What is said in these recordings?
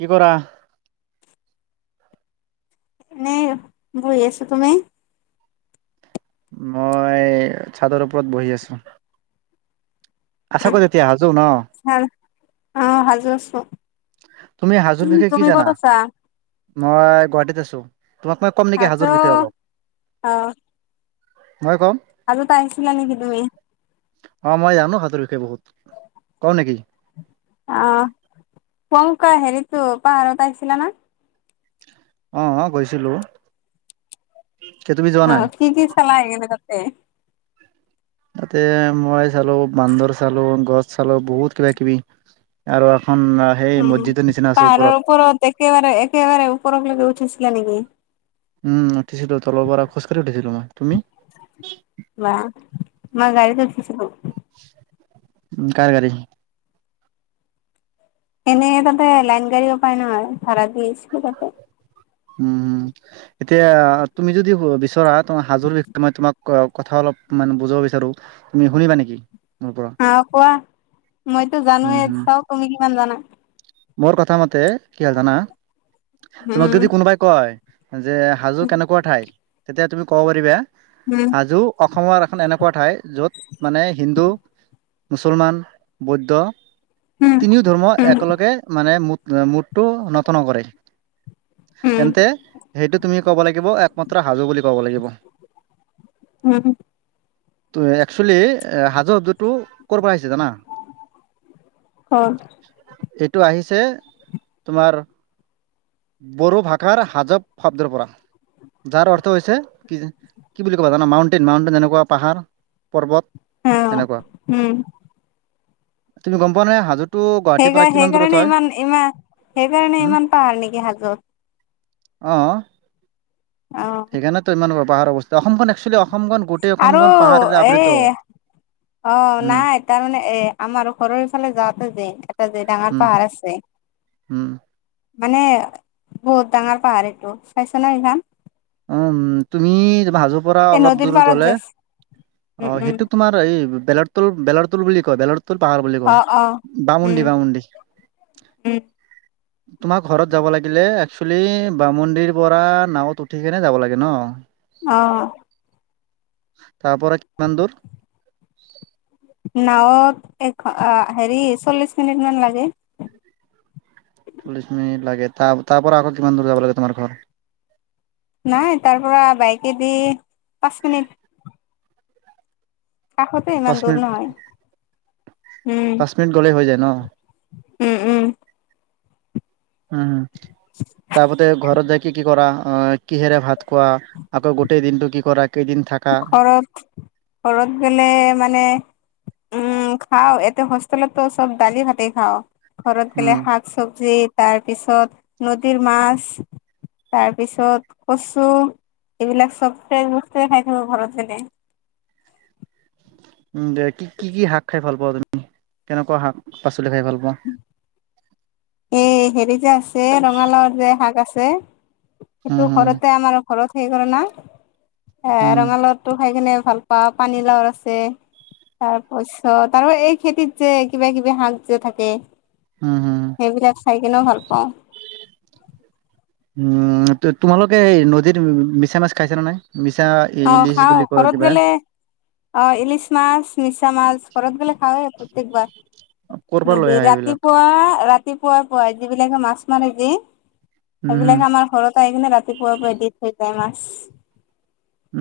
কি কৰা এনেই বহি আছো তুমি মই চাদৰ ওপৰত বহি আছো। আছ কত এতিয়া হাজো ন ভাল অ সাজু আছো তুমি হাজোত তেতিয়া কি জানা ক'ত আছা মই গুৱাহাটীত আছো তোমাক মই কম নেকি সাজু হাজোৰ বিষয়ে অলপ মই কম। আগতে আহিছিলা নেকি তুমি অ মই জানো হাজোৰ বিষয়ে বহুত কওঁ নেকি আহ শংকা হেৰিতো পাৰতাইছিলা না অহ গৈছিলো কে তুমি যোৱা অ নাই কি কি চালা আহি কিনে তাতে তাতে মোৱাই চালো বান্দৰ চালো গছ চালো বহুত কিবা কিবি আৰু এখন সেই উম মছজিদৰ নিচিনা আছে পাহাৰৰ ওপৰত একেবাৰে একেবাৰে ওপৰৰ লেকে উঠিছিলা নেকি উম উঠিছিলো তলৰ পৰা খোজকাঢ়ি উঠিছিলো মই তুমি দেখিছিলো উম কাৰ গাড়ী এনে তাতে লাইন গাড়ী পায় নহয় ভাড়া দিছিলো তাতে উমম এতিয়া তুমি যদি বিচৰা তোমাৰ হাজোৰ বিষয় মই তোমাক কথা অলপ মানে বুজাব বিচাৰো তুমি শুনিবা নেকি মোৰ পৰা? আহ কোৱা মইতো উম, জানোয়ে হুম। চাও তুমি কিমান জানা মোৰ কথা মতে কি হাল জানা তোমাক উম যদি কোনোবাই কয় যে হাজো কেনেকুৱা ঠাইত তেতিয়া তুমি ক'ব পাৰিবা উম হাজো অসমৰ এখন এনেকুৱা ঠাই য'ত মানে হিন্দু মুছলমান বৌদ্ধ উম তিনিও ধৰ্ম উম একেলগে [unintelligible] কবলাগিব একমাত্ৰ উম হাজো বুলি কব লাগিব' উম ত একচুৱেলি হাজু শব্দ টো ক'ৰ পৰা আহিছে জানা? হয় এইটো আহিছে তোমাৰ বড়ো ভাষাৰ হাজব শব্দৰ পৰা যাৰ অৰ্থ হৈছে কি কি বুলি ক'ব জানা মাউণ্টেইন, মাউণ্টেইন যেনেকুৱা পাহাৰ -পৰ্বত। অ এনেকুৱা উম। তুমি গম পোৱা নহয় হাজোতো গুৱাহাটীৰ পৰা সেইকাৰ কিমান দূৰত সেইকাৰণে হয় ইমান ইমান সেইকাৰণে উম ইমান পাহাৰ নেকি হাজোত অ অ সেইকাৰণে তো ইমান ব পাহাৰৰ অৱস্থ অসমখন একচুৱেলী আৰু এ। অ উম নাই তাৰমানে এ আমাৰ ঘৰৰ ফালে যাওঁতে যেন এটা যে ডাঙৰ পাহাৰ আছে। হম। মানে বহুত ডাঙৰ পাহাৰ এইটো। চাইছ ন ইভান? উ উ তুমি। হাজো পৰা এই অলপ নদীৰ দূৰ পাৰত গ'লে যে আছে, অ উম উম সেইটো তোমাৰ এই বলত ত বেলৰতুল বুলি কয় বেলৰ তোৰ পাহাৰ বুলি অ কয় অ বামুণ্ডি, উম বামুণ্ডি। উম তোমাৰ ঘৰত যাব লাগিলে একচুৱেলি বামোন্দিৰ পৰা নাৱত উঠ উঠিকেনে যাব লাগে ন। অ। তাৰ পৰা কিমান দূৰ? নাৱত এ হেৰি চল্লিশ মিনিট মান লাগে। চল্লিশ মিনিট লাগে ত তাৰ পৰা আকৌ কিমান দূৰ যাব লাগে তোমাৰ ঘৰ। নাই তাৰ পৰা বাইকে দি, পাঁচ মিনিট। কাষতে ইমান পাঁচ দূৰ মিনিট, নহয় উম পাঁচ মিনিট গলেই হৈ যায় ন। উম উম। উম, তাৰপতে ঘৰত য কি কি কৰা। অ কিহেৰে ভাত খোৱা, আকৌ গোটেই দিনটো কি কৰা। কেইদিন থাকা ঘৰত, ঘৰত গলে মানে। উম খাও এতে হোষ্টেলতো সব দালি ভাতে খাও, ঘৰত গেলে উম শাক চবজি। তাৰ পিছত, নদীৰ মাছ। তাৰ পিছত, কচু এইবিলাক চব ফ্ৰেচ বস্তুৱে খাই ঘৰত গলে উম দে কি কি কি শাক খাই ভাল পাওঁ তুমি, কেনেকুৱা শাক পাচ চুলি খাই ভাল পোৱা। এই হেৰি যে আছে ৰঙালাওৰ যে শাক আছে, উম সেইটো হম ঘৰতে আমাৰ। ঘৰত সে কৰে, না এ উম ৰঙালাওটো খাই কিনে। ভাল পা পানী লাৱৰ আছে। তাৰপছত এই খেতিত যে কিবা কিবি হাঁক যে থাকে। উম হম সেইবিলাক খাই কিনেও ভাল পাওঁ। উম তোমালোকে নদীৰ মিছা মাছ খাইছ নে নাই। মিছা অ ইলিছ খাও বুলি কয় ঘৰত কিবা গেলে। অ ইলিছ মাছ মিছা মাছ ঘৰত গ'লে খাৱেই। প্ৰত্যেকবাৰ ক'ৰ পৰা লৈ নদী আহে এইবিলাক ৰাতিপুৱা ৰাতি ৰাতিপুৱাই পুৱাই যিবিলাকে মাছ মাৰে যে। উম, হুম, সেইবিলাক আমাৰ ঘৰত আহি কিনে ৰাতিপুৱাৰ পুৱা এ দি থৈ যায় মাছ।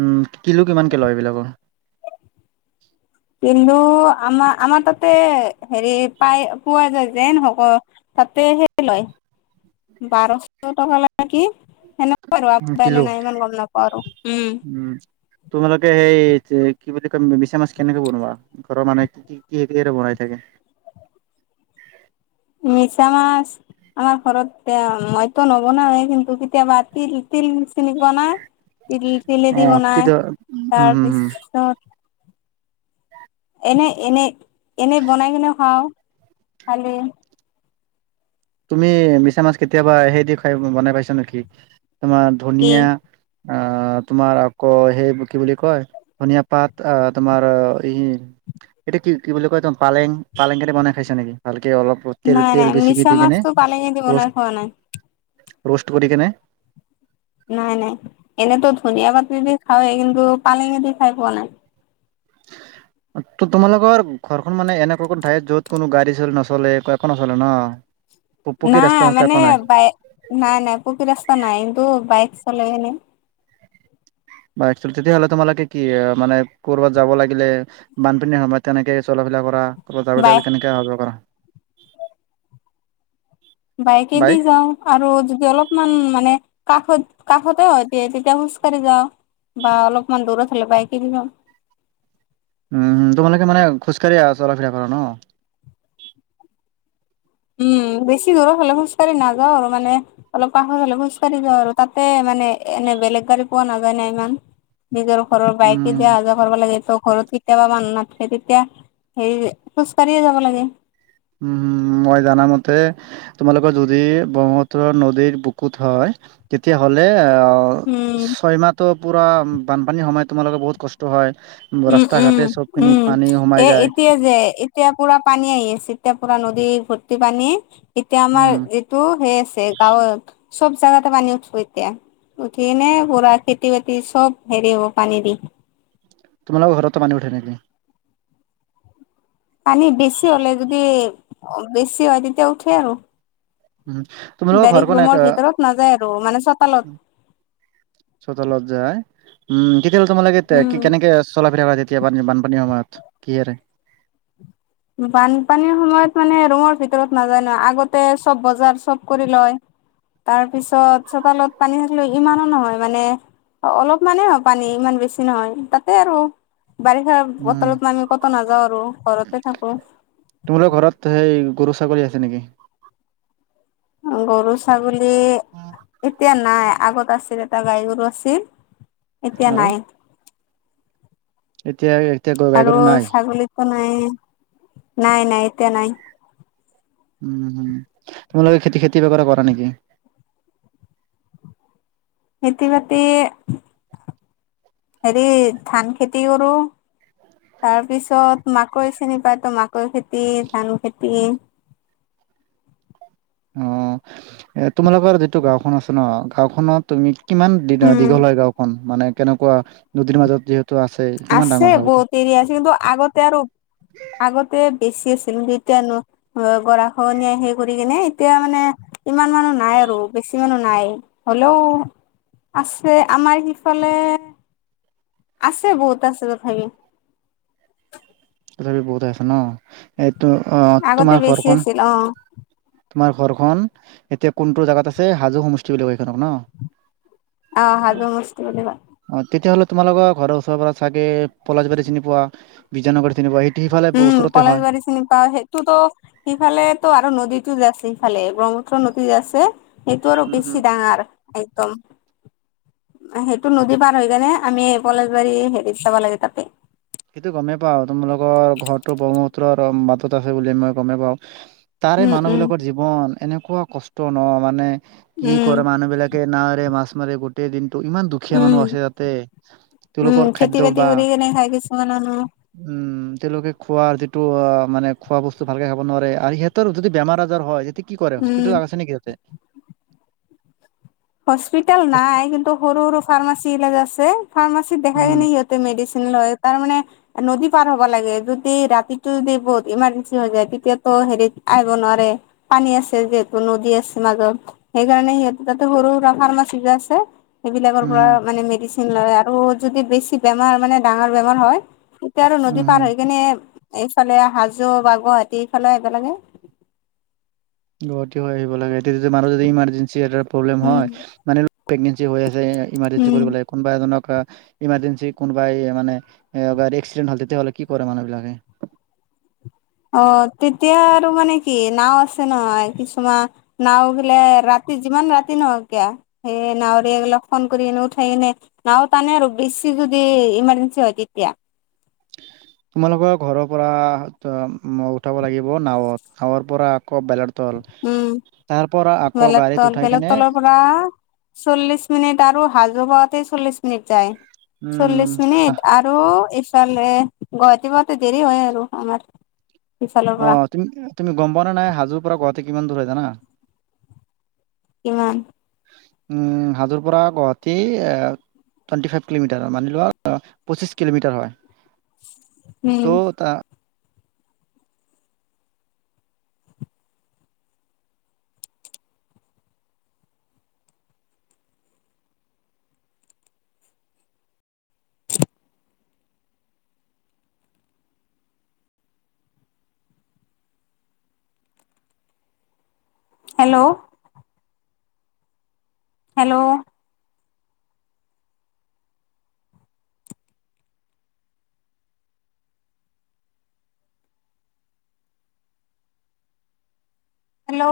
উম কিলো কিমানকে লয় এইবিলাকৰ। কিন্তু আমাৰ আমাৰ তাতে হেৰি পাই পোৱা যায় যেনহক। তাতে সেই লয়, বাৰশ টকা লয় কি। ন পাৰ উম, আ কিলো এনে নাই ইমান গম নাপাও আৰু। উম। তোমালোকে সেই যে কি বুলি কয় মিছা মাছ কেনেকে বনোৱা, ঘৰৰ মানুহে কি কি কি কিহৰে বনাই থাকে। [unintelligible] মিছা মাছ। আমাৰ ঘৰত এ মইতো নবনাওঁ কিন্তু কেতিয়াবা তিল তিল। তিল দি বনাই, তেলেদি অ', বনাই তেতিয়া উম, হুম, হুম, তাৰপিছত। এনে এনে, এনে বনাই কেনে খাওঁ খালী তুমি মিছা মাছ কেতিয়াবা সেই দি খাই বনাই পাইছা নেকি। তোমাৰ কি ধুনিয়া অহ। তোমাৰ আকৌ সেই কি বুলি কয়, ধুনিয়া পাত তোমাৰ ই। এতিটো কি কি বুলি কয় ত পালেং পালেং কেইটা বনাই খাইছ নেকি ভালকে অলপ তেল নাই তেল নাই বেছিকে। মিছা দি কেনে মাছো পালেঙি দিব নাই খোৱা নাই। ৰোষ্ট কৰি কেনে। নাই নাই এনেতো ধুনিয় পাতদি খাওেই কিন্তু পালেঙ দি খাই পোৱা নাই। [unintelligible] তো তোমালোকৰ ঘৰখন মানে এনেকুৱা কত ঠাইত য'ত কোনো গাড়ী চ়ি নচলে একো নচলে ন। প পকী নাই ৰাস্তা চাস্তা মানে, একো নাই বাই নাই নাই পকী ৰাস্তা নাই কিন্তু বাইক। চলে এনেই বাইক চলোৱা তেতিয়াহ'লে তোমালোকে কি মানে কৰোত যাব লাগিলে বানপানীৰ সময়ত তেনেকে চল। বাত যাব বাইক ললে কেনেকে হ কৰা। [unintelligible] বাইকেদি বাইক যাওঁ আৰু যদি অলপমান মানে। কাষত কাষতে হয়তি তেতিয়া খোজ কঢ়ি যাওঁ। বা অলপমান দূৰত হলে বাইকেদি যাওঁ [unintelligible] উম তোমালোকে মানে খোজকাঢ়ি অহা চলা ফুৰ কৰা ন উম বেছি দূৰৰ হ'লে খোজকাঢ়ি নাযাওঁ আৰু মানে অলপ কাষৰ হ'লে খোজ কঢ়ি যাওঁ আৰু তাতে মানে এনে বেলেগ গাড়ী পোৱা নাযায় ন ইমান নিজৰ ঘৰৰ বাইকে উম দিয়া অহা যোৱা কৰিব লাগে ঘৰত কেতিয়াবা মানুহ নাথাকে তেতিয়া হে খোজ কঢ়িয়ে যাব লাগে উম হম মই জানামতে তোমালোকৰ যদি ব্ৰহ্মপুত্ৰ নদীৰ বুকুত হয় তেতিয়া হ'লে অহ। উম। ছয়মাহটো পোৰা বানপানীৰ সময়ত তোমালোকে বহুত কষ্ট হয় উম ৰাস্তা উম ঘাটে চবখিনি উম পানী সোমাই এ যায় এতিয়া যে এতিয়া পোৰা পানী আহি আছে এতিয়া পোৰা নদী ভৰ্তি পানী এতিয়া আমাৰ উম, যিটো সেই গাঁৱৰ চব জাগাতে পানী উঠিব এতিয়া উঠিনে পোৰা খেতি বাতি চব হেৰি হ'ব পানী দি তোমাল ঘৰতত পানী উঠা নেকি পানী বেছি হলে যদি বেছি হয় তেতিয়া উঠে আৰু তোমাৰ লোকৰ ডাইৰেক্ট ঘৰখন বনাই ৰুমৰ ভিতৰত নাযায় আৰু মানে চোতালত আছো সত লত্জ উম কতিয় ব তোমালাগে উম। কেনেকে চোলা ফিৰা [unintelligible] এতিয়া বা পানী বানপানী সময়ত কিৰে বানপানীৰ সময়ত মানে ৰুমৰ ভিতৰত নাযায় ন আগতে চব বজাৰ চব কৰি লয় তাৰপিছত চোতালত পানী থাকিলে ইমানো নহয় মানে অ অলপমানানে হয় পানী ইমান বেছি নহয় তাতে আৰু বাৰিষা বতৰত আমি ক'ত নাযাওঁ আৰু ঘৰত তোমালোক ঘৰত সেই গৰু ছাগলী আছে নেকি গৰু ছাগলী এতিয়া নাই আগত আছিল এটা গাই গৰু আছিল এতিয়া আৰু? নাই এতিয়া এতিয়া গ- গাই আৰু গৰু নাই? ছাগলীতো নাই নাই নাই এতিয়া নাই উম তোমালোকে খেতি খেতি কিবা কৰা নেকি খেতি বাতি হেৰি ধান খেতি কৰো তাৰপিছত মাকৈ চিনি পায় তো মাকৈ খেতি ধান খেতি টো অ এ তোমালোকৰ যিটো গাঁওখন আছে ন গাঁওখনত তুমি কিমান উম দীঘল হয় গাঁওখন মানে কেনেকুৱা নদীৰ মাজত যিহেতু আছে কিমান আছে ডাঙৰ হয় এইটো? বহুত এৰি আছে কিন্তু আগতে আৰু আগতে বেছি আছে কিন্তু এতিয়া গৰা খহনীয়া সেই কৰি কিনে এতিয়া মানে ইমান মানুহ নাই আৰু বেছি কিছিমানো নাই হ'লেও আছে আমাৰ সিফালে আছে বহুত আছে তথাপি তথাপি বহুত আছে ন এইটো অ আগতে তোমাৰ বেছি ঘৰখন আছিল অ তোমাৰ ঘৰখন এতিয়া কোনটো জোগাত আছে হাজো সমষ্টি বুলি কয় সেইখনক ন অহ হাজো সমষ্টি বুলি কয়। অ তেতিয়াহ'লে তোমালোকৰ ঘৰৰ ওচৰ পৰা চাগে পলাজবাৰী চিনি পোৱা বিজয়নগৰ চিনি পোৱা স উম পলাশ বাৰী চিনি পাও সেইটোতো সিফালে তো আৰু নদীতো য আছে ফালে ব্ৰহ্মপুত্ৰ নদীত আছে সেইটো আৰু উম হম বেছি ডাঙৰ একদম সেইটো নদী পাৰ হৈ কেনে আমি পলেজ বাৰী হেৰিত চাব লাগে তাতে সেইটো গমেই পাওঁ তোমালোকৰ ঘৰটো ব্ৰহ্মসূত্ৰৰ মাটত আছে বুলি মই গমে পাওঁ। তাৰে উম মানুহ উম বিলাকৰ জীৱন এনেকুৱা কষ্ট ন মানে কি উম কৰে মানুহ বিলাকে ন মাছ মাৰে গোটেই দিন ত ইমান দুখীয়া উম মানুহ আছে তাতে উম তেওঁলোকৰ খেতি খাদ্য বাতি বা কৰি কেনে খাই কিছুমান মানুহ উম তেওঁলোকে খোৱাৰ যিটো মানে খোৱা বস্তু ভালকে খাব নোৱাৰে আৰু সিহঁতৰ যদি বেমাৰ আজাৰ হয় কি কৰে উম হস্পিটেল আছে নেকি ইয়াতে হস্পিটেল হচ নাই কিন্তু সৰু সৰু ফাৰ্মাচী বিলাক আছে ফাৰ্মাচিত দেখাই কিনে উম, সহঁতে মেডি তাৰ মে নদী পাৰ হ'ব লাগে যদি ৰাতিটো যদি বহুত ইমাৰ্জেঞ্চি হৈ যায় তেতিয়া হেৰিত আহিব নোৱাৰে পানী আছে। যিহেতু নদী আছে মাজত সেইকাৰণে সিহঁতি তাতে সৰু সুৰা ফাৰ্মাচী যে আছে সেইবিলাকৰ পৰা উম, মানে মেডিচিন লয় আৰু যদি বেছি বেমাৰ মানে ডাঙৰ বেমাৰ হয় তেতিয়া আৰু উম, নদী পাৰ হুম, হৈ কিনে এইফালে হাজো বা গুৱাহাটী এইফালে এইবেলাগে গ হৈ আহিব লাগে তেতিয়া মানুহ যদি ইমাৰজেঞ্চি এটা প্ৰব্লেম উম হয় মানে প্ৰেগনেঞ্চি হৈ আহ যে ইমাৰ্জেঞ্চি উম কৰিব লাগে কোনোবা এজনক ইমাৰ্জেঞ্চি কোনোবাই মানে এক্সিডেট হল তেতিয়াহলে কি কৰে মানুহ বিলাকে? [unintelligible] অ তেতিয়া আৰু মানে কি নাও আছে নহয়। কিছুমান নাও গলে ৰাতি যিমান ৰাতি নহ কিয়া সেই নাৱৰে লগ ফন কৰিকিনে উঠাই কিনে নাও টানে আৰু বছ যদি ইমাৰজেন্ঞ্চি হয় তেতিয়া [unintelligible] তোমালোকৰ ঘৰৰ পৰা উঠাব লাগিব নাৱত নাৱৰ পৰা আকৌ তাৰপ বেলেগ তল বেলেগ তলৰ পৰা চল্লিশ মিনিট আৰু হাজু বা চল্লিশ মিনিট যায় উম চল্লিশ মিনিট আৰু ইফালে গুৱাহাটী দেৰি হয় আৰু আমাৰ ইফালৰ অ পৰা তুম তুমি গম পানে নাই হাজোৰ পৰা গুৱাহাাটী কিমান দূৰ হয় জানা? কিমান? উম হাজোৰ পৰা গুৱাহাটী এ টুৱেন্টি ফাইভ কিলমিটাৰ মান লোৱা পঁচিছ কিলোমিটাৰ হয় উম ত ত [unintelligible] হেল্ল' হেল্ল' হেল্ল'